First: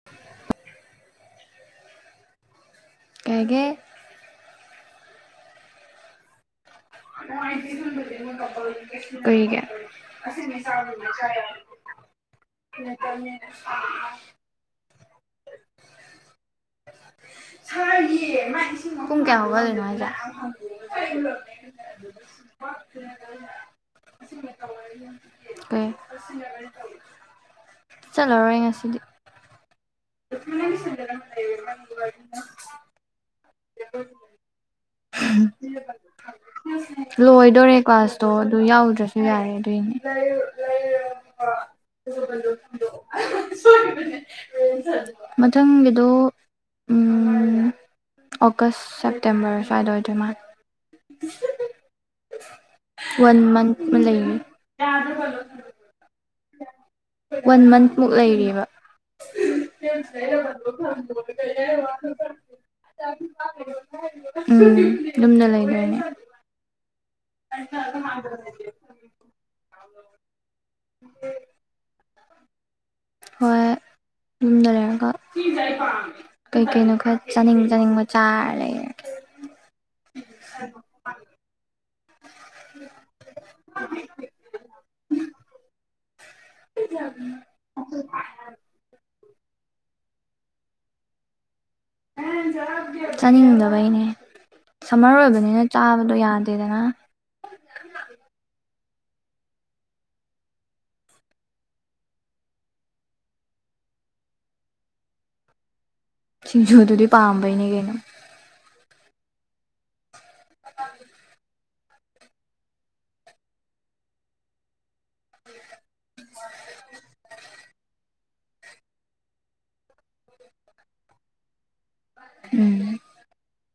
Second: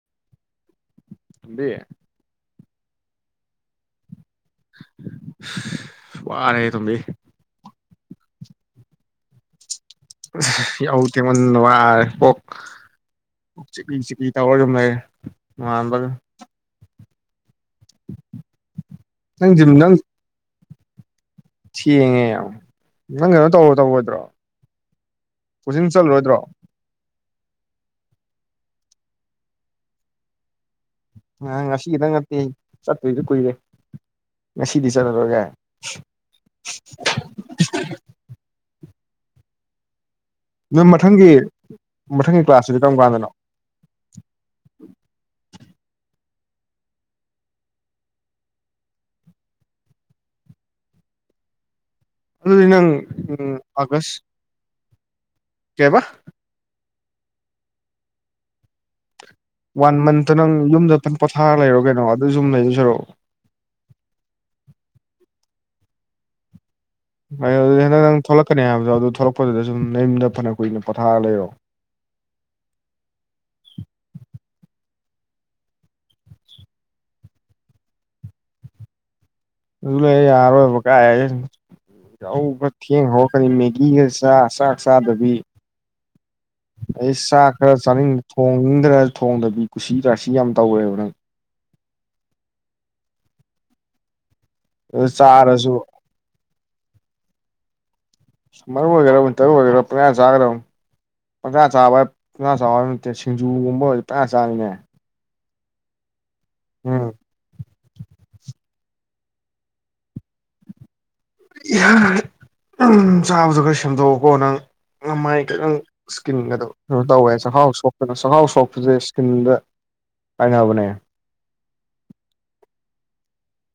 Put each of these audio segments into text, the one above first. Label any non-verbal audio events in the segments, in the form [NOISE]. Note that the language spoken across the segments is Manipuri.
[INAUDIBLE] ꯗ ꯀꯩ ꯍꯥꯏꯒꯦ ꯋꯥꯔꯦꯍꯦ ꯇꯣꯝꯕꯤ ꯀꯩꯒꯤ ꯌꯥꯍꯧ ꯊꯦꯡꯃꯟꯗꯅ ꯋꯔꯦ ꯀꯣꯛ ꯀꯣꯛ ꯆꯤꯛꯂꯤ ꯆꯤꯛꯂꯤ ꯇꯧꯔꯁꯨꯨꯝ ꯂꯩꯔꯦ ꯅꯣꯡꯉꯥꯟꯕꯒꯥ ꯄꯨꯡ ꯀꯌꯥ ꯅꯪ ꯖꯤꯝ ꯍꯧꯒꯠꯂꯤꯅꯣ ꯅꯪ ꯍꯥꯏꯖ ꯊꯦꯡꯉꯦ ꯌꯥꯝ ꯅꯪ ꯀꯩꯅꯣ ꯇꯧꯔꯣ ꯇꯧꯔꯣꯏꯗ꯭ꯔꯣ ꯀꯣꯆꯤꯡ ꯆꯠꯂꯣꯏꯗ꯭ꯔꯣ ꯆꯠꯂꯥꯔꯣꯏ ꯉꯁꯤꯗꯤ [INAUDIBLE] ꯅ ꯉꯁꯤꯒꯤꯗꯪ ꯅꯠꯇꯦ ꯆꯠꯇꯔꯤꯗꯣ ꯀꯨꯏꯔꯦ ꯉꯁꯤꯗꯤ ꯆꯠꯂꯔꯣꯏ ꯀꯥꯏ ꯂꯣꯏꯗꯣꯔꯦ ꯀ꯭ꯂꯥꯁꯇꯣ ꯑꯗꯨ ꯌꯥꯎꯗ꯭ꯔꯁꯨ ꯌꯥꯔꯦ ꯑꯗꯨꯏꯅꯦ ꯅꯪ ꯃꯊꯪꯒꯤ ꯃꯊꯪꯒꯤ ꯀ꯭ꯂꯥꯁꯇꯨꯗꯤ ꯀꯔꯝ ꯀꯥꯟꯗꯅꯣ [UNINTELLIGIBLE] ꯃꯊꯪꯒꯤꯗꯣ ꯎꯃ ꯑꯣꯒꯁ ꯁꯦꯞꯇꯦꯝꯕꯔ ꯁ꯭ꯋꯥꯏꯗ ꯑꯣꯏꯗꯣꯏ ꯃꯥꯜꯂꯦ ꯑꯗꯨꯗꯤ ꯅꯪ ꯋꯥꯟ ꯎꯝ ꯃꯟꯊ ꯀꯨꯝꯕ ꯑꯥꯒꯁ ꯂꯩꯔꯤ ꯀꯩꯕ ꯋꯥꯟ ꯃꯟ ꯃꯨꯛ ꯂꯩꯔꯤꯕ [UNINTELLIGIBLE] [UNINTELLIGIBLE] ꯋꯥꯟ ꯃꯟꯇ ꯅꯪ ꯌꯨꯝꯗ ꯐꯟ ꯄꯣꯊꯥꯔ ꯂꯩꯔꯣ ꯀꯩꯅꯣ ꯑꯗꯨ ꯁꯨꯝ ꯂꯩꯗꯣꯏ ꯁꯔꯨꯛ ꯎꯝ ꯌꯨꯝꯗ ꯂꯩꯗꯥꯏꯅꯦ [UNINTELLIGIBLE] ꯅꯪ ꯊꯣꯛꯂꯛꯀꯅꯤ ꯍꯥꯏꯕꯗꯣ ꯑꯗꯨ ꯊꯣꯛꯂꯛꯄꯗꯨꯗ ꯁꯨꯝ ꯅ ꯌꯨꯝꯗ ꯐꯅ ꯀꯨꯏꯅ ꯄꯣꯊꯥꯔꯒ ꯂꯩꯔꯣ ꯍꯣꯏ ꯌꯨꯝꯗ ꯂꯩꯔꯒ ꯀꯩꯀꯩꯅꯣ ꯈꯔ ꯆꯥꯅꯤꯡ ꯆꯥꯅꯤꯡꯕ ꯆꯥꯔ ꯂꯩꯔꯒꯦ ꯑꯗꯨ ꯂꯩ ꯌꯥꯔꯣꯏꯕ ꯀꯥꯏ ꯌꯥꯎꯕ ꯈꯔꯥ ꯊꯦꯡꯍꯧ ꯀꯔꯤ ꯃꯦꯒꯤꯒ ꯆ ꯆꯥꯛ ꯆꯥꯗꯕꯤ ꯑꯩ ꯆꯥꯛ ꯈꯔ ꯆꯥꯅꯤꯡꯗ ꯊꯣꯡꯅꯤꯡꯗ꯭ꯔ ꯊꯣꯡꯗꯕꯤ ꯀꯨꯁꯤꯗꯥꯁꯤ ꯌꯥꯝ ꯇꯧꯔꯦꯕ ꯅꯪ ꯆꯥꯅꯤꯡꯗꯕꯩꯅꯦ ꯑꯗꯨ ꯁꯝꯃꯔ ꯑꯣꯏꯕꯅꯤꯅ ꯆꯥꯔꯁꯨ ꯆꯥꯕꯗꯣ ꯌꯥꯗꯦꯗꯅ [INAUDIBLE] ꯃꯔ ꯑꯣꯏꯔ ꯇꯔ ꯑꯣꯏꯒꯦꯔꯌꯥ ꯆꯥꯒ꯭ꯔ ꯄꯪ ꯆꯥꯕ ꯄꯖꯥ ꯆꯥꯕꯕ ꯅꯠꯇꯦ ꯁꯤꯡꯖꯨꯒꯨꯝꯕ ꯑꯣꯏꯔꯗꯤ ꯄꯥ ꯆꯥꯔꯤꯅꯦ ꯁꯤꯡꯖꯨꯗꯨꯗꯤ ꯎꯝ ꯄꯥꯝꯕꯩꯅꯦ ꯀꯩꯅꯣ [INAUDIBLE] ꯎꯝ ꯆꯥꯕꯗ ꯈꯔ ꯁꯦꯝꯗꯣꯛꯑꯣꯀꯣ ꯅꯪ ꯃꯥꯏ ꯈꯤꯇꯪ ꯏꯁꯀꯤꯟꯒꯗꯣ ꯀꯩꯅꯣ ꯇꯧꯋꯦ ꯆꯥꯛꯈꯥꯎ ꯁꯣꯛꯇꯅꯁꯨ ꯆꯥꯛꯈꯥꯎ ꯁꯣꯛꯄꯁꯦ ꯏꯁꯀꯤꯟꯗ ꯇꯥꯏꯅꯕꯅꯦ ꯎꯝ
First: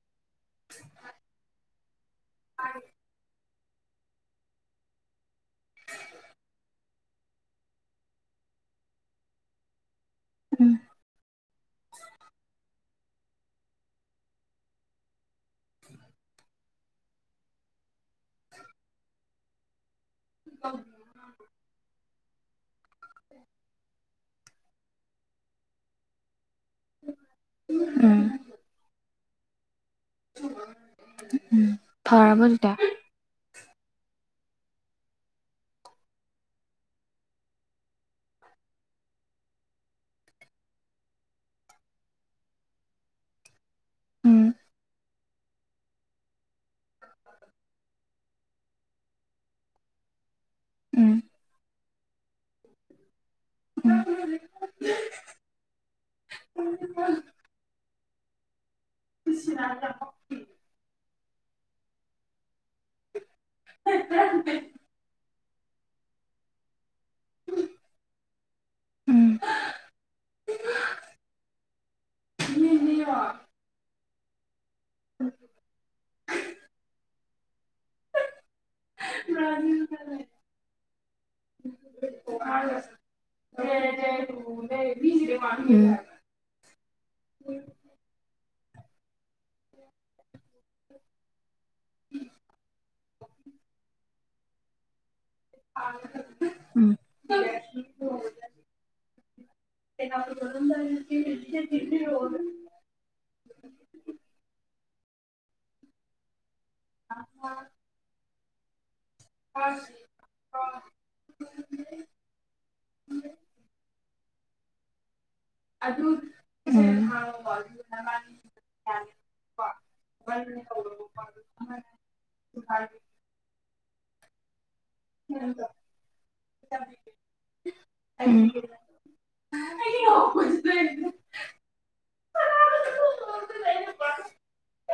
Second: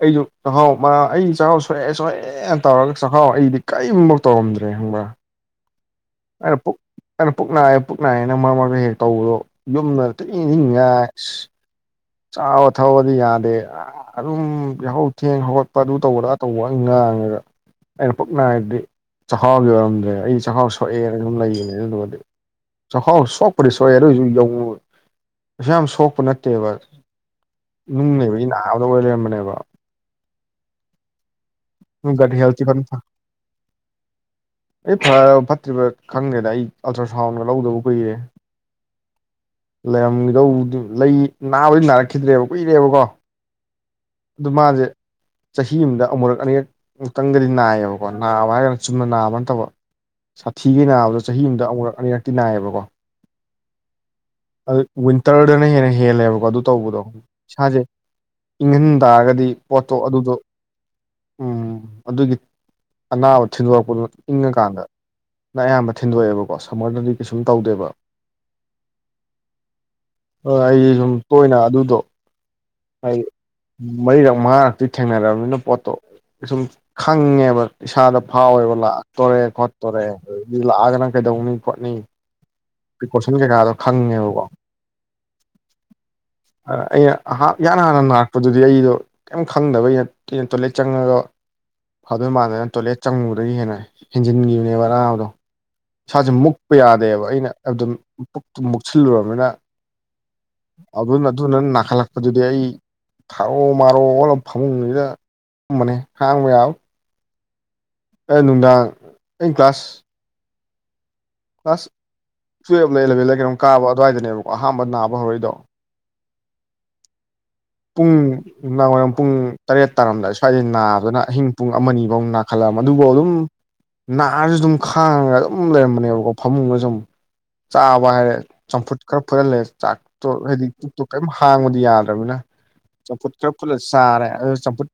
ꯑꯩꯁꯨ ꯆꯥꯛꯈꯥꯎ ꯑꯩ ꯆꯥꯛꯈꯥꯎ ꯁꯣꯛꯑꯦ ꯁꯣꯛꯑꯦꯅ ꯇꯧꯔꯒ ꯆꯥꯛꯈꯥꯎ ꯑꯩꯗꯤ ꯀꯔꯤꯝ ꯕꯎ ꯇꯧꯔꯝꯗ꯭ꯔꯦ ꯈꯪꯕ꯭ꯔ [INAUDIBLE] ꯑꯩꯅ ꯄꯨꯛ ꯑꯩꯅ ꯄꯨꯛ ꯅꯥꯏꯑꯦ ꯄꯨꯛ ꯅꯥꯏꯌꯦꯅ ꯃꯔꯛ ꯃꯔꯛꯇ ꯍꯦꯛ ꯇꯧꯕꯗꯣ ꯌꯨꯝꯗ [UNINTELLIGIBLE] ꯎꯝ ꯉꯥꯏ ꯆꯥꯕ ꯊꯛꯑꯣꯗꯤ ꯌꯥꯗꯦ ꯑꯗꯨꯝ ꯌꯥꯍꯧ ꯊꯦꯡ ꯍꯧꯒꯠꯄ ꯑꯗꯨ ꯇꯧꯕ ꯑꯥꯗꯥ ꯇꯧꯕ ꯉꯥꯡꯉꯒ ꯑꯩꯅ ꯄꯨꯛꯅ ꯅꯥꯏꯗꯤ ꯆꯥꯛꯈꯥꯎꯒꯤ ꯑꯣꯏꯔꯝꯗ꯭ꯔꯦꯕ ꯑꯩ ꯆꯥꯛꯈꯥꯎ ꯁꯣꯛꯑꯦꯅ ꯑꯗꯨꯝ ꯂꯩꯕꯅꯦ ꯑꯗꯨꯗꯨꯒꯗꯤ ꯆꯥꯛꯈꯥꯎ ꯁꯣꯛꯄꯗꯤ ꯁꯣꯛꯑꯦ ꯑꯗꯨ ꯑꯣꯏꯁꯨ ꯌꯧ ꯀꯩꯁꯨꯌꯥꯝ ꯁꯣꯛꯄ ꯅꯠꯇꯦꯕ ꯅꯨꯡ ꯎꯝ ꯂꯩꯕꯒꯤ ꯅꯥꯕꯗꯣ ꯑꯣꯏ ꯂꯩꯔꯝꯕꯅꯦꯕ ꯎꯝ ꯒꯠ ꯐꯔꯕꯣ ꯍꯦꯜꯊꯇꯤ ꯍꯧꯖꯤꯛꯇꯤ ꯐꯖꯅ ꯑꯩ ꯐꯔꯕ ꯐꯠꯇ꯭ꯔꯤꯕ ꯈꯪꯗꯦꯗ ꯑꯩ ꯑꯜꯇ꯭ꯔ ꯁꯥꯎꯟꯒ ꯂꯧꯗꯕ ꯀꯨꯏꯔꯦ ꯂꯩꯔꯝꯒꯤꯗꯧꯗꯤ ꯂꯩ ꯅꯥꯕꯗꯤ ꯅꯥꯔꯛꯈꯤꯗ꯭ꯔꯦꯕ ꯀꯨꯏꯔꯦꯕꯀꯣ ꯎꯝ ꯑꯗꯨ ꯃꯥꯁꯦ ꯆꯍꯤ ꯑꯃꯗ ꯑꯃꯨꯔꯛ ꯑꯅꯤꯔꯛ ꯃꯨꯛꯇꯪꯗꯤ ꯅꯥꯏꯌꯦꯕ ꯀꯣ ꯅꯥꯕ ꯍꯥꯏꯔꯒꯅ ꯆꯨꯝꯅ ꯅꯥꯕ ꯅꯠꯇꯕ ꯁꯥꯊꯤꯒꯩ ꯎꯝ ꯎꯝ ꯅꯥꯕꯗꯣ ꯆꯍꯤ ꯑꯃꯗ ꯑꯃꯨꯔꯛ ꯑꯅꯤꯔꯛ ꯇꯤ ꯅꯥꯏꯌꯦꯕꯀꯣ ꯋꯤꯟꯇꯔꯗꯅ ꯍꯦꯟꯅ ꯍꯦꯜꯂꯦꯕꯀꯣ ꯑꯗꯨ ꯇꯧꯕꯗꯣ ꯏꯁꯥꯁꯦ ꯏꯪꯍꯟ ꯇꯥꯔꯒꯗꯤ ꯄꯣꯠꯇꯣ ꯑꯗꯨꯗꯣ ꯎꯝ ꯑꯗꯨꯒꯤ ꯑꯅꯥꯕ ꯊꯤꯟꯗꯣꯔꯛꯄꯗꯨ ꯏꯪꯉ ꯀꯥꯟꯗ ꯑꯗꯨꯃꯥꯏꯅ ꯑꯌꯥꯝꯕ ꯊꯤꯟꯗꯣꯛꯑꯦꯕꯀꯣ ꯁꯝꯃꯔꯗꯗꯤ ꯀꯩꯁꯨꯝ ꯇꯧꯗꯦꯕ ꯎꯝ ꯍꯣꯏ ꯑꯩꯗꯤ ꯁꯨꯝ ꯇꯣꯏꯅ ꯑꯗꯨꯗꯣ ꯍꯥꯏ ꯃꯔꯤꯔꯛ ꯃꯉꯥꯔꯛꯇꯤ ꯊꯦꯡꯅꯔꯕꯅꯤꯅ ꯄꯣꯠꯇꯣ ꯁꯨꯝ ꯈꯪꯉꯦꯕ ꯏꯁꯥꯗ ꯐꯥꯎꯋꯦꯕ ꯇꯣꯔꯦ ꯈꯣꯠꯇꯣꯔꯦ ꯑꯗꯨꯗꯒꯤ ꯂꯥꯛꯑꯒꯅ ꯀꯩꯗꯧꯅꯤ ꯈꯣꯠꯅꯤ ꯄ꯭ꯔꯤꯀꯣꯁꯟ ꯀꯩꯀꯥꯗꯣ [UNINTELLIGIBLE] ꯑ ꯑꯩꯅꯥ ꯏꯍꯥꯟ ꯍꯥꯟꯅ ꯅꯥꯔꯛꯄꯗꯨꯗꯤ ꯑꯩꯗꯣ ꯀꯩꯝ ꯈꯪꯗꯕꯩ ꯑꯩꯅ ꯇꯣꯏꯂꯦꯠ ꯆꯪꯉꯒ ꯐꯗꯣꯏ ꯃꯥꯟꯗꯂꯦꯅ ꯇꯣꯏꯂꯦꯠ ꯆꯪꯉꯨꯕꯗꯒꯤ ꯍꯦꯟꯅ ꯍꯦꯟꯖꯤꯟꯒꯤꯕꯅꯦꯕ ꯑꯅꯥꯕꯗꯣ [INAUDIBLE] ꯏꯁꯥꯁꯦ ꯃꯨꯛꯄ ꯌꯥꯗꯦꯕ ꯑꯩꯅ ꯑꯗꯨꯝ ꯄꯨꯛꯇꫭ ꯃꯨꯛꯁꯤꯜꯂꯨꯔꯕꯅꯤꯅ ꯑꯗꯨꯅ ꯑꯗꯨꯅ ꯅꯥꯈꯠꯂꯛꯄꯗꯨꯗꯤ ꯑꯩ ꯊꯥꯔꯣ ꯃꯥꯔꯣ ꯑꯣꯜꯂꯒ ꯐꯃꯨꯡꯁꯤꯗ ꯇꯨꯝꯕꯅꯦ ꯈꯥꯡꯕ ꯌꯥꯕ [INAUDIBLE] ꯑꯩꯅ ꯅꯨꯡꯗꯥꯡ ꯑꯩ ꯀ꯭ꯂꯥꯁ [INAUDIBLE] ꯀ꯭ꯂꯥꯁ ꯇꯨꯌꯦꯜꯄꯂ ꯑꯦꯂꯕꯦꯟꯗ ꯀꯩꯅꯣꯝ ꯀꯥꯕ ꯑꯗꯨꯋꯥꯏꯗꯅꯦꯕꯀꯣ ꯑꯍꯥꯟꯕ ꯅꯥꯕ ꯍꯧꯔꯛꯏꯗꯣ ꯑꯗꯨ [UNINTELLIGIBLE] ꯅꯨꯃꯤꯗꯥꯡ ꯋꯥꯏꯔꯝ ꯄꯨꯡ ꯇꯔꯦꯠ ꯇꯥꯔꯝꯗꯥꯏꯗ ꯁ꯭ꯋꯥꯏꯗꯩ ꯅꯥꯕꯗꯨꯅ ꯑꯍꯤꯡ ꯄꯨꯡ ꯑꯃꯅꯤꯐꯧ ꯅꯥꯈꯠꯂꯛ ꯑꯕꯅꯦ ꯑꯗꯨꯕꯧ ꯑꯗꯨꯝ ꯅꯥꯔꯁꯨ ꯑꯗꯨꯝ ꯈꯥꯡꯉꯒ ꯑꯗꯨꯝ ꯂꯩꯔꯝꯕꯅꯦꯕꯀꯣ ꯐꯃꯨꯡꯗ ꯁꯨꯝ ꯆꯥꯕ ꯎꯝ ꯍꯥꯏꯔꯦ ꯎꯝ ꯆꯝꯐꯨꯠ ꯈꯔ ꯐꯨꯠꯍꯜꯂꯦ ꯆꯥꯛꯇꯣ ꯍꯥꯏꯗꯤ ꯄꯨꯛꯇꯣ ꯀꯔꯤꯝ ꯍꯥꯡꯕꯗꯤ ꯌꯥꯗ [UNINTELLIGIBLE] ꯆꯝꯐꯨꯠ ꯈꯔ ꯐꯨꯠꯂ ꯆꯥꯔꯦ ꯑꯗꯣ ꯆꯝꯐꯨꯠ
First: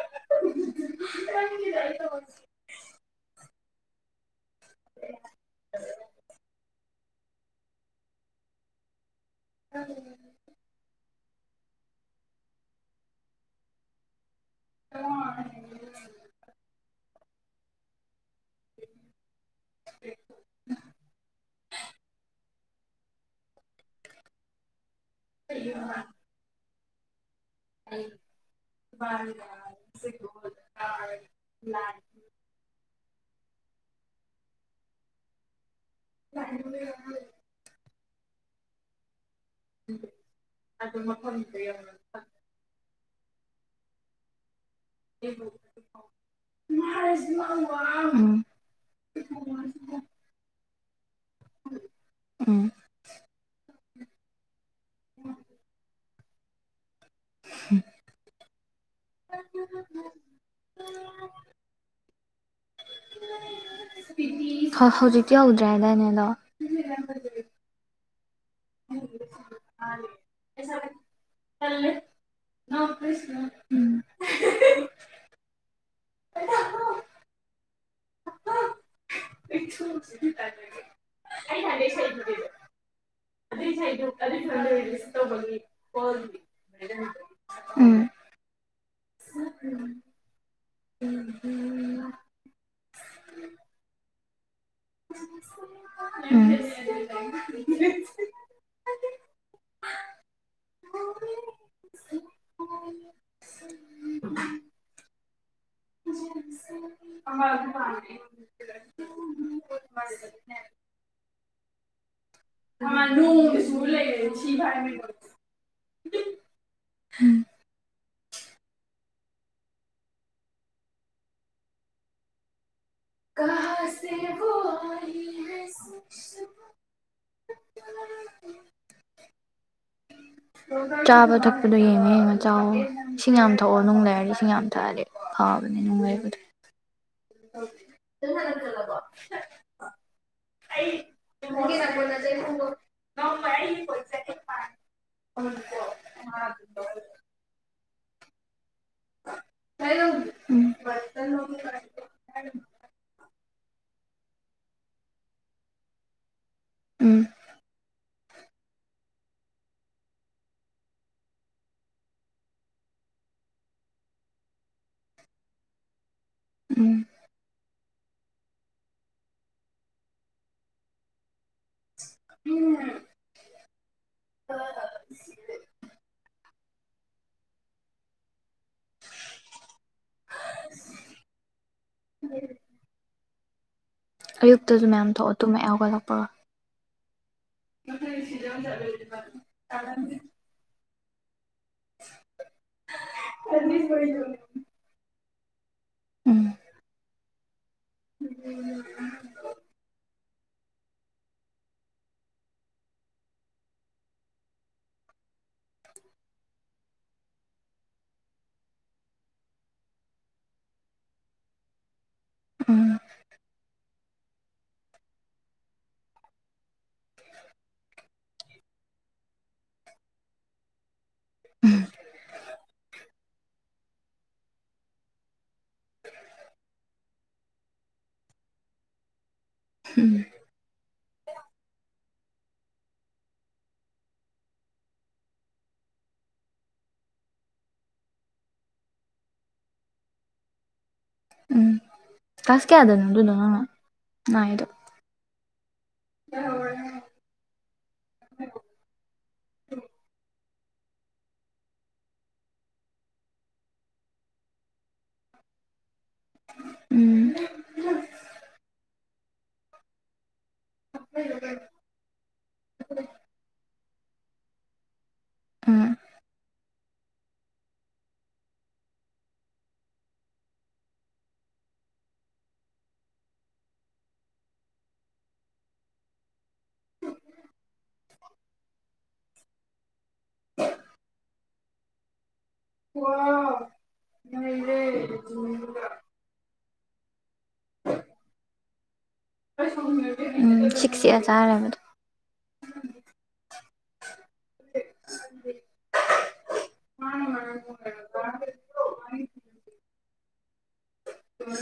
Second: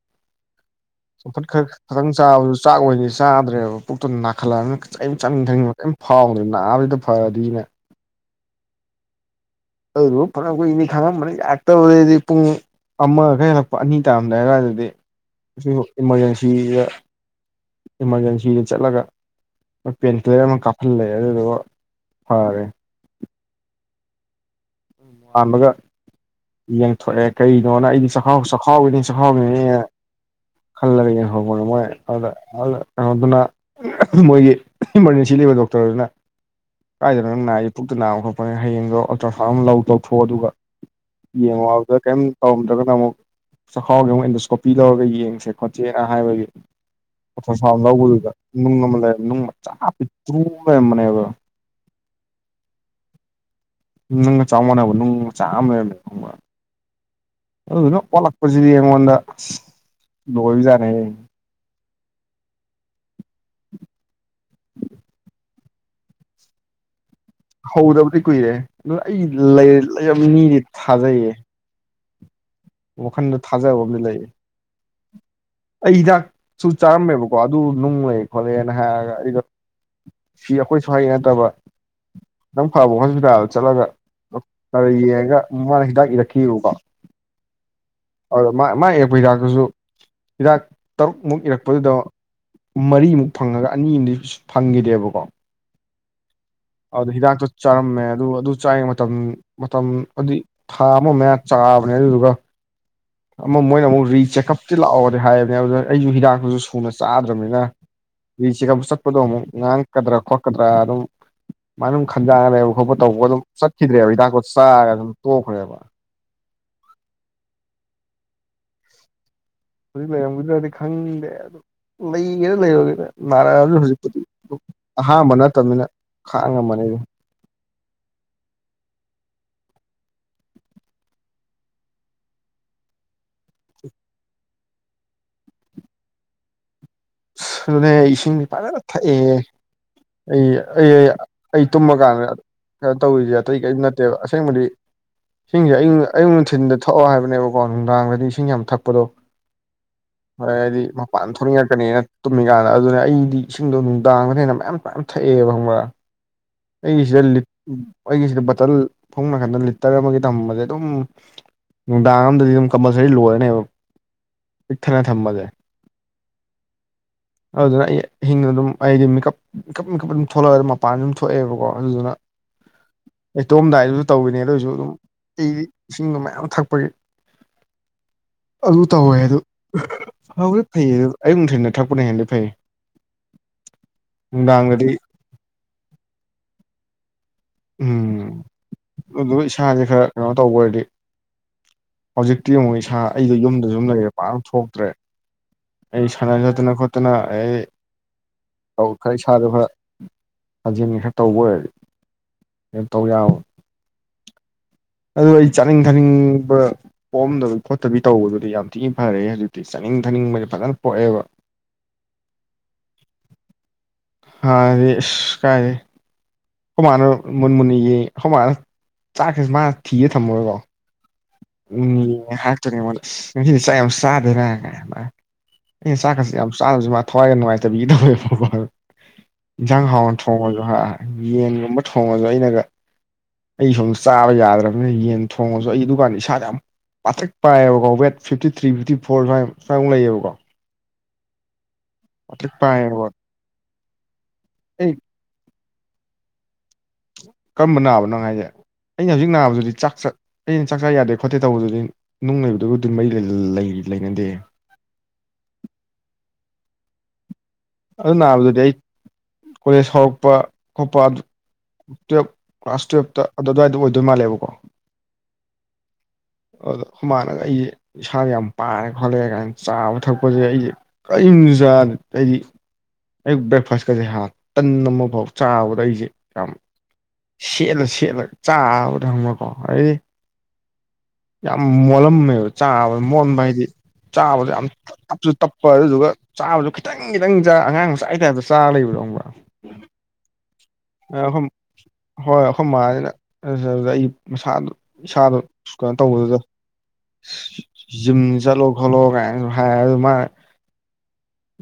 ꯆꯝꯐꯨꯠ ꯈꯇꯪ ꯆꯥꯕ ꯑꯗꯨ ꯆꯥꯛ ꯑꯣꯏꯅ ꯆꯥꯗ꯭ꯔꯦꯕ ꯄꯨꯛꯇꯣ ꯅꯥꯈꯠꯂꯛ ꯑꯃꯤꯅ ꯆꯥꯅꯤꯡ ꯊꯛꯅꯤꯡꯕ ꯀꯔꯤꯝ ꯐꯥꯎꯗꯔꯦ ꯅꯥꯕꯁꯤꯗ ꯐꯔꯗꯤꯅ ꯑꯗꯨꯝ ꯐꯅ ꯀꯨꯏꯅꯗꯤ ꯈꯥꯡꯉꯝꯕꯅꯤ ꯌꯥꯔꯛꯕꯗꯒꯤꯗꯤ ꯄꯨꯡ ꯑꯃ ꯈꯔ ꯍꯦꯜꯂꯛꯄ ꯑꯅꯤ ꯇꯥꯔꯝꯗꯥꯏ ꯑꯁꯋꯥꯏꯗꯗꯤ ꯏꯃꯥꯔꯖꯦꯟꯁꯤꯗ ꯏꯃꯥꯔꯖꯦꯟꯁꯤ ꯁꯤꯗ ꯆꯠꯂꯒ ꯄꯦꯟ ꯀꯤꯂꯔ ꯑꯃ ꯀꯥꯞꯐꯜꯂꯦ ꯑꯗꯨꯗꯨꯒ ꯐꯒ꯭ꯔꯦ ꯅꯣꯉꯥꯟꯕꯒ ꯌꯦꯡꯊꯣꯛꯑꯦ ꯀꯩꯅꯣꯅ ꯑꯩꯗꯤ ꯆꯈꯥꯎ ꯆꯈꯥꯎꯒꯤꯅꯤ ꯆꯈꯥꯎꯒꯤꯅꯤꯅ ꯈꯜꯂꯒ ꯌꯦꯡꯍꯧꯕꯗ ꯃꯣꯏ ꯑꯗꯨꯗ ꯀꯅꯣꯗꯨꯅ ꯃꯣꯏꯒꯤ ꯏꯃꯥꯔꯖꯦꯟꯁꯤ ꯂꯩꯕ ꯗꯣꯛꯇꯔꯗꯨꯅ ꯀꯥꯏꯗꯅꫭ ꯅꯪ ꯅꯥꯏ ꯍꯥꯏꯖꯦ ꯄꯨꯛꯇ ꯅꯥꯕ ꯈꯣꯠꯄꯅꯤ ꯍꯌꯦꯡꯗꯣ ꯑꯇ꯭ꯔꯥꯁꯥꯎꯟ ꯑꯃ ꯂꯧ ꯊꯣꯛ ꯑꯗꯨꯒ ꯌꯦꯡꯉꯣꯒ ꯀꯩꯝ ꯇꯧꯔꯝꯗ꯭ꯔꯒꯅ ꯑꯃꯨꯛ ꯆꯈꯥꯎꯒꯤ ꯑꯃꯨꯛ ꯑꯦꯟꯗꯣꯁꯀꯣꯞ ꯄꯤ ꯂꯧꯔꯒ ꯌꯦꯡꯁꯦ ꯈꯣꯠꯁꯦꯅ ꯍꯥꯏꯕꯒꯤ ꯑꯇ꯭ꯔꯥꯁꯥꯎꯟ ꯂꯧꯕꯗꯨꯗ ꯎꯝ ꯅꯨꯡ ꯑꯃ ꯂꯩꯔꯝ ꯅꯨꯡ ꯃꯆꯥ ꯄꯤꯛꯇ꯭ꯔꯨꯃ ꯂꯩꯔꯝꯕꯅꯦꯕ ꯎꯝ ꯅꯨꯡꯒ ꯆꯥꯎ ꯃꯥꯟꯅꯕ ꯅꯨꯡ ꯃꯆꯥ ꯑꯃ ꯂꯩꯔꯝꯃꯦ ꯈꯪꯕꯔꯥ ꯑꯗꯨꯗꯨꯅ ꯑꯣꯠꯂꯛꯄꯁꯤꯗꯤ ꯑꯩꯉꯣꯟꯗ ꯂꯣꯏꯕꯖꯥꯠꯅꯤꯍꯦ ꯍꯧ ꯍꯧꯖꯤꯛꯇꯤ ꯍꯧꯗ꯭ꯔꯦ ꯍꯥꯏꯗꯥꯏꯅꯦ ꯑꯗꫭ ꯍꯧꯗꯕꯗꯤ ꯀꯨꯏꯔꯦ ꯑꯗꯨ ꯑꯩ ꯂꯩ ꯂꯩꯔꯝꯅꯤꯗꯤ ꯊꯥꯖꯩꯌꯦ ꯇꯜꯂꯦ ꯋꯥꯈꯟꯗ ꯊꯥꯖꯕ ꯑꯃꯗꯤ ꯂꯩꯌꯦ [UNINTELLIGIBLE] ꯑꯩ ꯍꯤꯗꯥꯛꯁꯨ ꯆꯥꯔꯝꯃꯦꯕꯀꯣ ꯑꯗꯨ ꯅꯨꯡ ꯂꯩ ꯈꯣꯠꯂꯦꯅ ꯍꯥꯏꯔꯒ ꯑꯩꯗꯣ ꯁꯤ ꯑꯩꯈꯣꯏ ꯁꯋꯥꯏꯒꯤ ꯅꯠꯇꯕ ꯈꯤꯇꯪ ꯐꯕ ꯍꯣꯁꯄꯤꯇꯥꯜꯗ ꯆꯠꯂꯒ ꯗꯥꯛꯇꯔ ꯌꯦꯡꯉꯒ ꯃꯥꯅ ꯍꯤꯗꯥꯛ ꯏꯔꯛꯈꯤꯕꯀꯣ ꯎꯝ ꯑꯗꯨꯗ ꯃꯥ ꯏꯔꯛꯄ ꯍꯤꯗꯥꯛꯇꯨꯁꯨ ꯍꯤꯗꯥꯛ ꯇꯔꯨꯛꯃꯨꯛ ꯏꯔꯛꯄꯗꯨꯗ ꯃꯔꯤꯃꯨꯛ ꯐꯪꯉꯒ ꯑꯅꯤꯝꯗꯤ ꯐꯪꯒꯤꯗꯦꯕꯀꯣ ꯎꯝ ꯑꯗꯨꯗ ꯍꯤꯗꯥꯛꯇꯣ ꯆꯥꯔꯝꯃꯦ ꯑꯗꯨ ꯑꯗꯨ ꯆꯥꯔꯤꯉꯩꯪ ꯃꯇꯝ ꯃꯇꯝ ꯑꯗꯤ ꯊꯥ ꯑꯃ ꯃꯌꯥ ꯆꯥꯕꯅꯦ ꯑꯗꯨꯗꯨꯒ [INAUDIBLE] ꯑꯃ ꯃꯣꯏꯅꯃꯨꯛ ꯔꯤ ꯆꯦꯛꯀꯞꯇꯤ ꯂꯥꯛꯑꯣꯗꯤ ꯍꯥꯏꯕꯅꯦ ꯑꯗꯨ ꯑꯩꯁꯨ ꯍꯤꯗꯥꯛꯇꯨꯁꯨ ꯁꯨꯅ ꯆꯥꯗ꯭ꯔꯕꯅꯤꯅ ꯔꯤꯆꯦꯛꯀꯞ ꯆꯠꯄꯗꯣ ꯑꯃꯨꯛ ꯉꯥꯡꯉꯛꯀꯗ꯭ꯔꯥ ꯈꯣꯠꯀꯗ꯭ꯔꯥ ꯑꯗꯨꯝ ꯃꯥꯏꯅ ꯑꯗꯨꯝ ꯈꯟꯖꯥꯡꯅ ꯂꯩꯕ ꯈꯣꯠꯄ ꯇꯧꯕ ꯑꯗꯨꯝ ꯆꯠꯈꯤꯗ꯭ꯔꯦꯕ ꯍꯤꯗꯥꯛꯇꯣ ꯆꯥꯔꯒ ꯑꯗꯨꯝ ꯇꯣꯛꯈ꯭ꯔꯦꯕ ꯎꯝ ꯍꯧꯖꯤꯛ ꯂꯩꯔꯝꯒꯗ꯭ꯔꯗꯤ ꯈꯪꯗꯦ ꯑꯗꯨ ꯂꯩꯒꯦꯔ ꯂꯩꯔꯣꯏꯒꯦꯔ ꯅꯥꯔꯛꯑꯁꯨ ꯍꯧꯖꯤꯛꯄꯨꯗꯤ ꯑꯍꯥꯟꯕ ꯅꯠꯇꯕꯅꯤꯅ ꯈꯥꯡꯉꯝꯃꯅꯦ ꯗ ꯆꯥꯕ ꯊꯛꯄꯗꯣ ꯌꯦꯡꯉ ꯌꯦꯡꯉ ꯆꯥꯑꯣ ꯏꯁꯤꯡ ꯌꯥꯝ ꯊꯛꯑꯣ ꯅꯨꯡ ꯂꯩꯔꯗꯤ ꯏꯁꯤꯡ ꯌꯥꯝ ꯊꯛꯑꯗꯤ ꯐꯕꯅꯦ ꯅꯨꯉꯥꯏꯕꯗꯨ ꯑꯗꯒꯨꯝꯕꯥ ꯅꯦ ꯏꯁꯤꯡꯗꯤ ꯐꯖꯅ ꯊꯛꯑꯦꯌꯦ ꯑꯩ ꯑꯩ ꯑꯩ ꯇꯨꯝꯃ ꯀꯥꯟꯗ ꯇꯧꯔꯤꯁꯦ ꯑꯇꯩ ꯀꯩꯝ ꯅꯠꯇꯦꯕ ꯑꯁꯦꯡꯕꯗꯤ ꯏꯁꯤꯡꯁꯦ ꯑꯌꯨꯛ ꯑꯌꯨꯛ ꯅꯨꯡꯊꯤꯟꯗ ꯊꯛꯑꯣ ꯍꯥꯏꯕꯅꯦꯕ ꯀꯣ ꯅꯨꯡꯗꯥꯡꯗꯗꯤ ꯏꯁꯤꯡ ꯌꯥꯝ ꯊꯛꯄꯗꯣ ꯍꯣꯏ ꯎꯝ ꯍꯥꯏꯗꯤ ꯃꯄꯥꯟ ꯊꯣꯛꯅꯤꯡꯉꯛꯀꯅꯦꯅ ꯇꯨꯝꯃꯤꯀꯥꯟꯗ ꯑꯗꯨꯅꯦ ꯑꯩꯗꯤ ꯏꯁꯤꯡꯗꯣ ꯅꯨꯡꯗꯥꯡꯗ ꯍꯦꯟꯅ ꯃꯌꯥꯝ ꯃꯌꯥꯝ ꯊꯛꯑꯦꯕ ꯈꯪꯕ꯭ꯔꯥ ꯑꯩꯒꯤꯁꯤꯗ ꯎꯝ ꯂꯤꯠ ꯑꯩꯒꯤꯁꯤꯗ ꯕꯇꯜ ꯐꯃꯨꯡ ꯅꯥꯀꯟꯗ ꯂꯤꯇꯔ ꯑꯃꯒꯤ ꯊꯝꯕꯁꯦ ꯑꯗꯨꯝ ꯅꯨꯡꯗꯥꯡ ꯑꯝꯗꯗꯤ ꯑꯗꯨꯝ ꯀꯝꯄꯜꯁꯔꯤ ꯂꯣꯏꯔꯅꯦꯕ ꯄꯤꯛꯊꯟꯅ ꯊꯝꯕꯁꯦ ꯎꯝ ꯑꯗꯨꯅ ꯑꯩ ꯑꯍꯤꯡ ꯑꯗꯨꯝ ꯑꯩꯗꯤ ꯃꯤꯀꯞ ꯃꯤꯀꯞ ꯃꯤꯀꯞ ꯑꯗꯨꯝ ꯊꯣꯛꯂꯛꯑ ꯃꯄꯥꯟꯗ ꯑꯗꯨꯝ ꯊꯣꯛꯑꯦꯕꯀꯣ ꯑꯗꯨꯗꯨꯅ ꯑꯩꯇꯨꯝꯃꯝꯗꯥꯏꯗꯁꯨ ꯇꯧꯋꯤꯅꯦ ꯑꯗꯣꯏꯁꯨ ꯑꯗꯨꯝ ꯑꯩ ꯏꯁꯤꯡꯗꯨ ꯃꯌꯥꯝ ꯊꯛꯄꯒꯤ ꯑꯗꯨ ꯇꯧꯋꯦ ꯑꯗꯨ ꯐꯕꯨꯗꯤ ꯐꯩꯌꯦ ꯑꯗꯨ ꯑꯌꯨꯛ ꯅꯨꯡꯊꯤꯟꯗ ꯊꯛꯄꯅ ꯍꯦꯟꯅꯗꯤ ꯐꯩ [INAUDIBLE] ꯑꯌꯨꯛꯇꯁꯨ ꯅꯨꯡꯗꯥꯡꯗꯗꯤ ꯃꯌꯥꯝ ꯊꯛꯑꯣ ꯇꯨꯝ ꯃꯌꯥꯝ ꯊꯛꯄꯔꯣ ꯎꯝ ꯑꯗꯨꯒ ꯏꯁꯥꯁꯦ ꯈꯔ ꯀꯩꯅꯣ ꯇꯧꯒꯔꯗꯤ ꯍꯧꯖꯤꯛꯇꯤ ꯌꯦꯡꯉꯣ ꯏꯁꯥ ꯑꯩꯗꯣ ꯌꯨꯝꯗꯁꯨꯨꯝ ꯂꯩꯔꯦ ꯄꯥꯛꯅ ꯊꯣꯛꯇ꯭ꯔꯦ ꯑꯩ ꯁꯅꯥ ꯎꯝ ꯆꯠꯇꯅ ꯈꯣꯠꯇꯅ ꯑꯗꯩꯗꯤ ꯇꯧ ꯏꯁꯥꯗꯣ ꯈꯔ ꯁꯥꯖꯦꯟꯒ ꯈꯔ ꯇꯧꯕ ꯑꯣꯏꯔꯗꯤ ꯀ ꯇꯧ ꯌꯥꯕ ꯑꯗꯨ ꯑꯩ ꯆꯥꯅꯤꯡ ꯊꯥꯅꯤꯡꯕ ꯄꯣꯝꯗꯕꯤ ꯈꯣꯠꯇꯕꯤ ꯇꯧꯕꯗꯨꯗꯤ ꯌꯥꯝ ꯊꯤꯅ ꯐꯔꯛꯑꯦ ꯍꯧꯖꯤꯛꯇꯤ ꯆꯥꯅꯤꯡ ꯊꯥꯅꯤꯡꯕꯅ ꯐꯖꯅ ꯄꯣꯛꯑꯦꯕ ꯎꯝ ꯍꯥ ꯔꯁ ꯀꯥꯏꯦ ꯍꯨꯃꯥꯅ ꯃꯨꯟ ꯃꯨꯅꯤ ꯌꯦ ꯁꯃꯅ ꯆꯥꯛꯁꯤꯁꯨ ꯃꯥ ꯊꯤꯒ ꯊꯝꯃꯨꯔꯀꯣ ꯎꯝ ꯍꯥꯛꯇꯣꯏꯅꯦ ꯃꯣꯟ ꯅꯨꯡꯁꯤꯗꯤ ꯆꯥꯛ ꯌꯥꯝ ꯆꯥꯗꯦꯅ ꯑꯦ ꯆꯥꯛꯀꯁꯤ ꯌꯥꯝ ꯆꯥꯗꯕꯁꯤ ꯃꯥ ꯊꯋꯥꯏꯅ ꯅꯨꯡꯉꯥꯏꯇꯕꯤꯒꯤꯗꯕꯋ ꯌꯦꯟꯁꯥꯡ ꯎꯝ ꯍꯥꯎꯅ ꯊꯣꯡꯉꯁꯨ ꯍꯥ ꯌꯦꯟꯒꯨꯝꯕ ꯊꯣꯡꯉꯁꯨ ꯑꯩꯅꯒ ꯑꯩ ꯁꯨꯝꯝ ꯆꯥꯕ ꯌꯥꯗ꯭ꯔꯕꯅꯤꯅ ꯌꯦꯟ ꯊꯣꯡꯉꯁꯨ ꯑꯩꯒꯤ ꯗꯨꯀꯥꯟ ꯏꯁꯥꯗ ꯌꯥꯝ ꯄꯥꯛꯊꯛ ꯄꯥꯏꯌꯦꯕꯀ weight fifty three fifty four ꯁꯨꯃꯥꯏꯅ ꯁꯨꯃꯥꯏꯨꯛ ꯂꯩꯌꯦꯕꯀꯣ ꯎꯝ ꯄꯥꯇ꯭ꯔꯤꯛ ꯈꯥꯁꯒꯦ ꯑꯗꯨꯅ ꯑꯗꯨꯅ ꯅꯅꯥꯏꯗꯣ ꯎꯝ ꯍ ꯀꯔꯝꯕ ꯅꯥꯕꯅꯣ ꯍꯥꯏꯁꯦ ꯑꯩꯅ ꯍꯧꯖꯤꯛ ꯅꯥꯕꯗꯨꯗꯤ ꯆꯥꯛ ꯆꯠ ꯑꯩꯩꯅ ꯆꯥꯛ ꯆꯥ ꯌꯥꯗꯦ ꯈꯣꯠꯇꯦ ꯇꯧꯕꯗꯨꯗꯤ ꯅꯨꯡ ꯂꯩꯕꯗꯨꯒ ꯑꯗꯨꯝ ꯃꯔꯤ ꯂꯩꯅꯗꯦ ꯎꯝ ꯑꯗꯨ ꯅꯥꯕꯗꯗꯤ ꯑꯩ ꯀꯣꯂꯦꯖ ꯍꯧꯔꯛꯄ ꯈꯣꯠꯄ ꯑꯗꯨ ꯇꯨꯌꯦꯜꯞ ꯀ꯭ꯂꯥꯁ ꯇꯨꯌꯦꯜꯞꯇ ꯑꯗꯨ ꯑꯗꯨꯋꯥꯏꯗ ꯑꯣꯏꯗꯣꯏ ꯃꯥꯜꯂꯦꯕꯀꯣ ꯎꯝ ꯑꯗꯣ ꯍ ꯃꯥꯟꯅꯒ ꯑꯩꯁꯦ ꯏꯁꯥꯗ ꯌꯥꯝ ꯄꯥꯔꯦ ꯈꯣꯠꯂꯛꯑꯦ ꯀꯥꯏꯅ ꯆꯥꯕ ꯊꯛꯄꯁꯦ ꯑꯩꯁꯦ ꯀꯔꯤꯝ ꯆꯥ ꯑꯩꯗꯤ ꯑꯩ ꯕ꯭ꯔꯦꯛꯐꯥꯁꯀꯁꯦ ꯍꯥꯟ ꯇꯟ ꯑꯃ ꯐꯥꯎ ꯆꯥꯕꯗ ꯑꯩꯁꯦ ꯌꯥꯝ ꯁꯦꯠꯂ ꯁꯦꯠꯂꯒ ꯆꯥꯕ ꯊꯪꯕꯀꯣ ꯑꯩꯗꯤ ꯌꯥꯝ ꯃꯣꯜꯂꯝꯃꯦꯕ ꯆꯥꯕ ꯃꯣꯟꯕ ꯍꯥꯏꯗꯤ ꯆꯥꯕꯗ ꯌꯥꯝ ꯇꯞꯁꯨ ꯇꯞꯄ ꯑꯗꯨꯗꯨꯒ ꯆꯥꯕꯗꯨ ꯈꯤꯇꯪ ꯈꯤꯇꯪ ꯆꯥ ꯑꯉꯥꯡ ꯃꯆꯥ ꯇꯥꯏꯞꯇ ꯆꯥꯔ ꯂꯩꯕꯗꯧꯕ꯭ꯔꯥ ꯑꯩ ꯁ ꯑꯩꯈꯣꯏ ꯍꯣꯏ ꯑꯩꯈꯣꯏ ꯃꯥꯅꯤꯅ ꯑꯗꯨ ꯑꯩ ꯃꯁꯥꯗꯣ ꯏꯁꯥꯗꯣ [UNINTELLIGIBLE] ꯀꯩꯅꯣ ꯇꯧꯕꯗꯨꯗ ꯖꯤꯝ ꯆꯠꯂꯣ ꯈꯣꯠꯂꯣ ꯀꯥꯏꯅꯁꯨ ꯍꯥꯏ ꯑꯗꯨ ꯃꯥꯅ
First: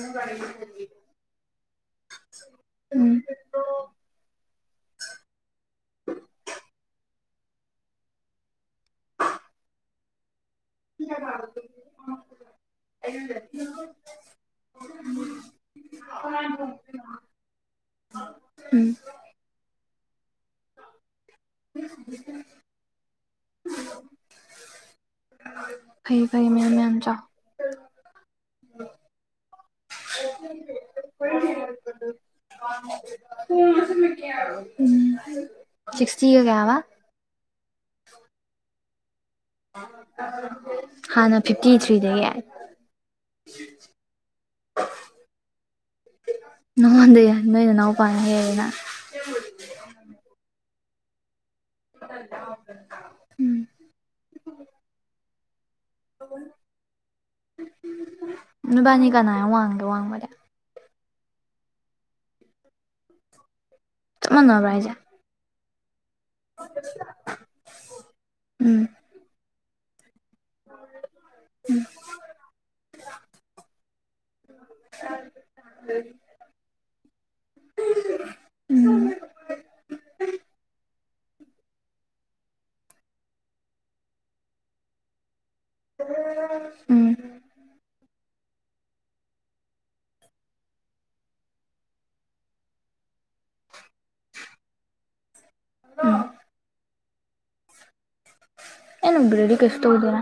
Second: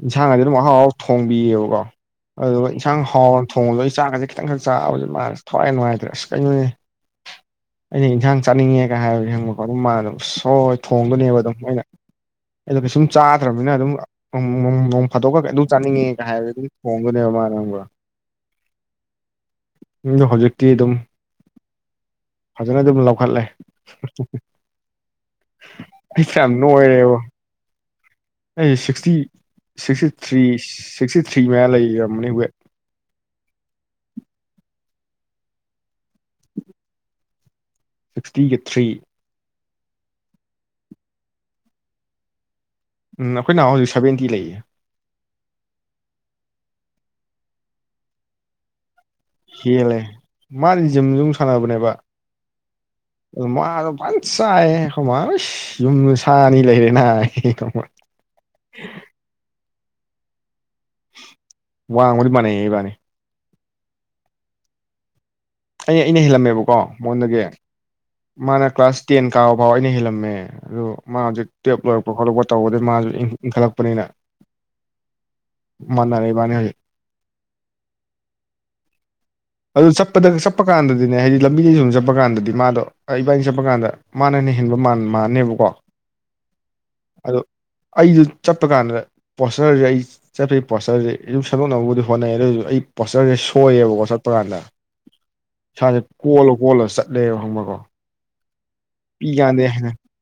ꯏꯟꯁꯥꯡꯒꯗꯤ ꯑꯗꯨꯝ ꯍꯥꯎ ꯍꯔꯥꯎ ꯊꯣꯡꯕꯤꯌꯦꯕꯀꯣ ꯑꯗꯨꯒ ꯏꯟꯁꯥꯡ ꯎꯝ ꯍꯥꯎꯔ ꯊꯣꯡꯉꯗ ꯑꯩ ꯆꯥꯛꯁꯦ ꯈꯤꯇꯪꯈꯛ ꯆꯥꯕꯁ ꯃꯥꯁꯦ ꯊꯋꯥꯏ ꯅꯨꯡꯉꯥꯏꯇ꯭ꯔꯦ ꯑꯁ ꯀꯩꯅꯣꯅꯦ ꯑꯩꯅ ꯏꯟꯁꯥꯡ ꯆꯥꯅꯤꯡꯉꯦꯒ ꯍꯥꯏꯕ ꯍꯪꯕꯀꯣ ꯑꯗꯨ ꯃꯥꯥꯟ ꯁꯣꯏ ꯊꯣꯡꯗꯨꯅꯦꯕ ꯑꯗꯨꯝ ꯃꯣꯏꯅ ꯑꯗꯣ ꯀꯩꯁꯨꯝ ꯆꯥꯗ꯭ꯔꯕꯅꯤꯅ ꯑꯗꯨꯝ ꯅꯣꯡ ꯐꯥꯗꯣꯛꯀ ꯀꯩ ꯑꯗꯨꯝ ꯆꯥꯅꯤꯡꯉꯦꯒ ꯍꯥꯏꯔꯒ ꯑꯗꯨꯝ ꯊꯣꯡꯒꯅꯦꯕ ꯃꯥꯅ ꯑꯃꯒ ꯎꯝ ꯎꯝ ꯍꯧꯖꯤꯛ ꯇꯤ ꯑꯗꯨꯝ ꯐꯖꯅ ꯑꯗꯨꯝ ꯂꯧꯈꯠꯂꯦ ꯐꯩ ꯄꯤꯁ ꯐꯩ ꯌꯥꯝ ꯃꯌꯥꯝ ꯃꯌꯥꯝ ꯆꯥꯎ ꯅꯣꯏꯔꯦꯕ ꯑꯩ sixty sixty [UNINTELLIGIBLE] [UNINTELLIGIBLE] three sixty three ꯃꯌꯥ ꯂꯩꯔꯝꯃꯅꯤ ꯋꯦꯠ [UNINTELLIGIBLE] ꯁꯤꯛꯁꯇꯤꯒ ꯀꯌꯥꯕ ꯁꯤꯛꯁꯇꯤꯒꯤ ꯊ꯭ꯔꯤ ꯍꯥꯟꯅ ꯐꯤꯞꯇꯤ ꯊ꯭ꯔꯤꯗꯒꯤ ꯌꯥꯏ ꯎꯝ ꯑꯩꯈꯣꯏ ꯅꯍ ꯍꯧꯖꯤꯛ ꯁꯕꯦꯟꯇꯤ ꯂꯩꯌꯦ ꯅꯉꯉꯣꯟꯗ ꯅꯣꯏꯅ ꯏꯅꯥꯎꯄꯥꯅ ꯍꯌꯦꯅꯤꯅ ꯍꯦꯂꯦ ꯃꯥꯖꯨꯝꯖꯨꯝ ꯁꯥꯟꯅꯕꯅꯦꯕ [INAUDIBLE] ꯎꯝ ꯃ ꯄ ꯆꯥꯏ ꯍꯃꯥꯏ ꯌꯨꯝꯗ ꯁꯥꯅꯤ ꯂꯩꯔꯦꯅꯍ ꯀ ꯏꯕꯥꯅꯤ ꯀꯅꯥꯅ ꯋꯥꯡꯒꯦ ꯋꯥꯡꯕꯗ ꯋꯥꯡꯃꯗꯤ ꯃꯥꯟꯅꯩ ꯑꯩ ꯏꯕꯥꯅꯤ ꯇꯨꯃꯅꯔꯥꯏꯖꯦ ꯑꯩ ꯑꯩꯅ ꯍꯦꯜꯂꯝꯃꯦꯕꯀꯣ ꯃꯉꯣꯟꯗꯒꯤ ꯃꯥꯅ ꯎꯝ ꯀ꯭ꯂꯥꯁ ꯇꯦꯟ ꯀꯥꯕ ꯐꯥꯎ ꯑꯩꯅ ꯍꯦꯜꯂꯝꯃꯦ ꯑ ꯃꯥ ꯍꯧꯖꯤꯛ ꯇꯦꯞ ꯂꯣꯏꯔꯛꯄ ꯈꯣꯠꯂꯛꯄ ꯇꯧꯕꯗꯒꯤ ꯃꯥꯁꯨ ꯏꯟꯈꯠꯂꯛꯄꯅꯤꯅ ꯃꯅꯔꯦ ꯃꯥꯅꯦ ꯎꯝ ꯑꯗꯨ ꯆꯠꯄꯗ ꯆꯠꯄ ꯀꯥꯟꯗꯗꯤꯅꯦ ꯍꯥꯏꯗꯤ ꯂꯝꯕꯤꯗꯩ ꯁꯨꯝ ꯆꯠꯄ ꯀꯥꯟꯗꯗꯤ ꯃꯥꯗꯣ ꯏꯕꯥꯏꯅ ꯆꯠꯄ ꯀꯥꯟꯗ ꯃꯥꯅꯅ ꯍꯦꯟꯕ ꯃꯥꯅꯦꯕꯀꯣ ꯎꯝ ꯑꯗꯣ ꯑꯩꯁꯨ ꯆꯠꯄ ꯀꯥꯟꯗ ꯄꯣꯁꯇꯔꯁꯦ ꯑꯩ ꯆꯠꯄꯒꯤ ꯄꯣꯁꯇꯔꯁꯦ ꯑꯗꯨꯝ ꯁꯦꯝꯟꯗꯣꯛꯅꯕꯕꯨꯗꯤ ꯍꯣꯠꯅꯩ ꯑꯗꯨ ꯑꯣꯏꯔꯁꯨ ꯑꯩ ꯄꯣꯁꯇꯔꯁꯦ ꯁꯣꯏꯑꯦꯕꯣ ꯄ꯭ꯔꯥꯟꯗ ꯏꯁꯥꯁꯦ ꯀꯣꯜꯂ ꯀꯣꯜꯂ ꯆꯠꯂꯦꯕ ꯍꯪꯕꯀꯣ ꯅ ꯅꯪꯕꯤꯦꯗꯤꯛꯦꯁꯣ ꯍꯣꯗꯦꯔꯥ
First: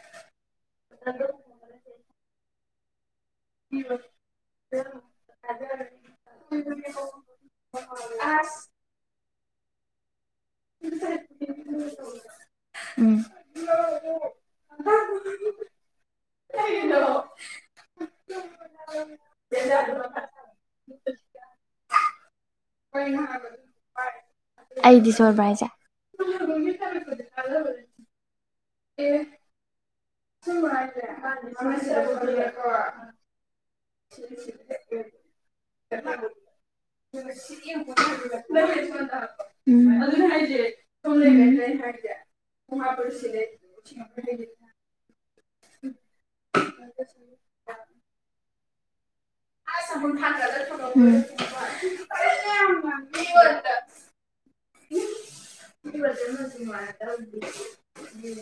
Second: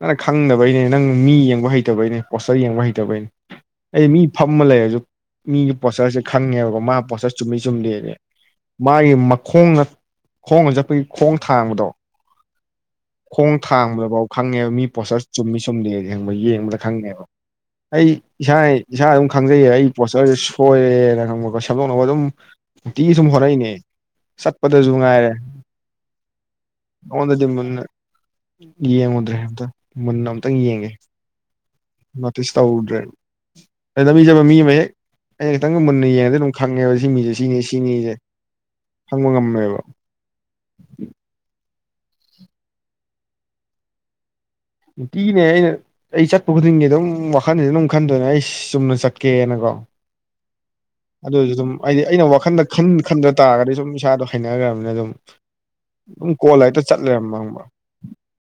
ꯅꯪ ꯈꯪꯗꯕꯩꯅꯦ ꯅꯪ ꯃꯤ ꯌꯦꯡꯕ ꯍꯩꯇꯕꯩꯅꯦ ꯄꯣꯁꯇꯔ ꯌꯦꯡꯕ ꯍꯩꯇꯕꯩꯅꯦ ꯑꯩ ꯃꯤ ꯐꯝꯃ ꯂꯩꯔꯁꯨ ꯃꯤꯒꯤ ꯄꯣꯠꯁꯆꯔꯁꯦ ꯈꯪꯉꯦꯕꯀꯣ ꯃꯥ ꯄꯣꯠꯆꯔ ꯆꯨꯝꯃꯤ ꯆꯨꯝꯗꯦꯅꯦ ꯃꯥꯒꯤ ꯃꯈꯣꯡꯅ ꯈꯣꯡꯅ ꯆꯠꯄꯒꯤ ꯈꯣꯡ ꯊꯥꯡꯕꯗꯣ ꯎꯝ ꯈꯣꯡ ꯊꯥꯡꯕꯗ ꯕꯥꯎ ꯈꯪꯉꯦꯕ ꯃꯤ ꯄꯣꯠꯆꯔ ꯆꯨꯝꯃꯤ ꯆꯨꯝꯗꯦꯗꯤ ꯈꯪꯕ꯭ꯔꯥ ꯌꯦꯡꯕꯗ ꯈꯪꯉꯦꯕ ꯑꯩ ꯏꯁꯥ ꯏꯁꯥ ꯑꯗꯨꯝ ꯈꯪꯖꯩꯌꯦ ꯑꯩ ꯄꯣꯁꯆꯔꯖꯦ ꯁꯣꯏꯔꯦꯅ ꯈꯪꯕꯀꯣ ꯁꯦꯝꯗꯣꯛꯅꯕ ꯑꯗꯨꯝ ꯅꯨꯡꯇꯤ ꯁꯨꯝ ꯍꯣꯠꯅꯔꯤꯅꯦ ꯆꯠꯄꯗꯖꯨ ꯑꯩꯗꯤ ꯉꯥꯏꯔꯦ ꯁꯣꯏꯕ꯭ꯔꯥ ꯍꯥꯏꯁꯦ ꯅꯉꯣꯟꯗꯥꯗꯤ ꯃꯨꯟꯅ ꯌꯦꯡꯉꯨꯗ꯭ꯔꯦ ꯑꯝꯇꯥ ꯅꯣꯇꯤꯁ ꯇꯧꯔꯨꯗ꯭ꯔꯦ [UNINTELLIGIBLE] ꯂꯝꯕꯤ ꯆꯠꯄ ꯃꯤ ꯑꯃ ꯍꯦꯛ ꯑꯩꯅ ꯈꯤꯇꯪꯒ ꯃꯨꯟꯅ ꯌꯦꯡꯉꯗꯤ ꯑꯗꯨꯝ ꯈꯪꯉꯦꯕ ꯁꯤ ꯃꯤꯖꯦ ꯁꯤꯅꯤ ꯁꯤꯅꯤꯖꯦ ꯈꯪꯕ ꯉꯝꯃꯦꯕ ꯑꯗꯨꯅꯦ ꯍꯥꯏꯖꯦ [UNINTELLIGIBLE] ꯅꯨꯡꯇꯤꯒꯤꯅꯦ ꯑꯩꯅ ꯑꯩ ꯆꯠꯄ ꯈꯨꯗꯤꯡꯒꯤ ꯑꯗꯨꯝ ꯋꯥꯈꯟꯖꯦ ꯑꯗꯨꯝ ꯈꯟꯗꯣꯏꯅꯦ ꯑꯩ ꯆꯨꯝꯅ ꯆꯠ ꯑꯥ [UNINTELLIGIBLE] ꯊꯥꯡꯒꯠꯂꯥ ꯊꯝꯃꯝꯕ ꯑꯗꯨ ꯑꯣꯏꯖꯨ ꯑꯗꯨꯝ ꯍꯥꯏꯗꯤ ꯑꯩꯅ ꯋꯥꯈꯟ ꯈꯟꯗ ꯇꯥꯔꯒꯗꯤ ꯁꯨꯝ ꯏꯁꯥꯗꯣ ꯍꯩꯅꯒ꯭ꯔꯥꯕꯅꯤꯅ ꯑꯗꯨꯝ ꯑꯗꯨꯝ ꯀꯣꯜꯂ ꯍꯦꯛꯇꯥ ꯆꯠ ꯂꯩꯔꯝꯕ ꯈꯪꯕ꯭ꯔꯥ [INAUDIBLE]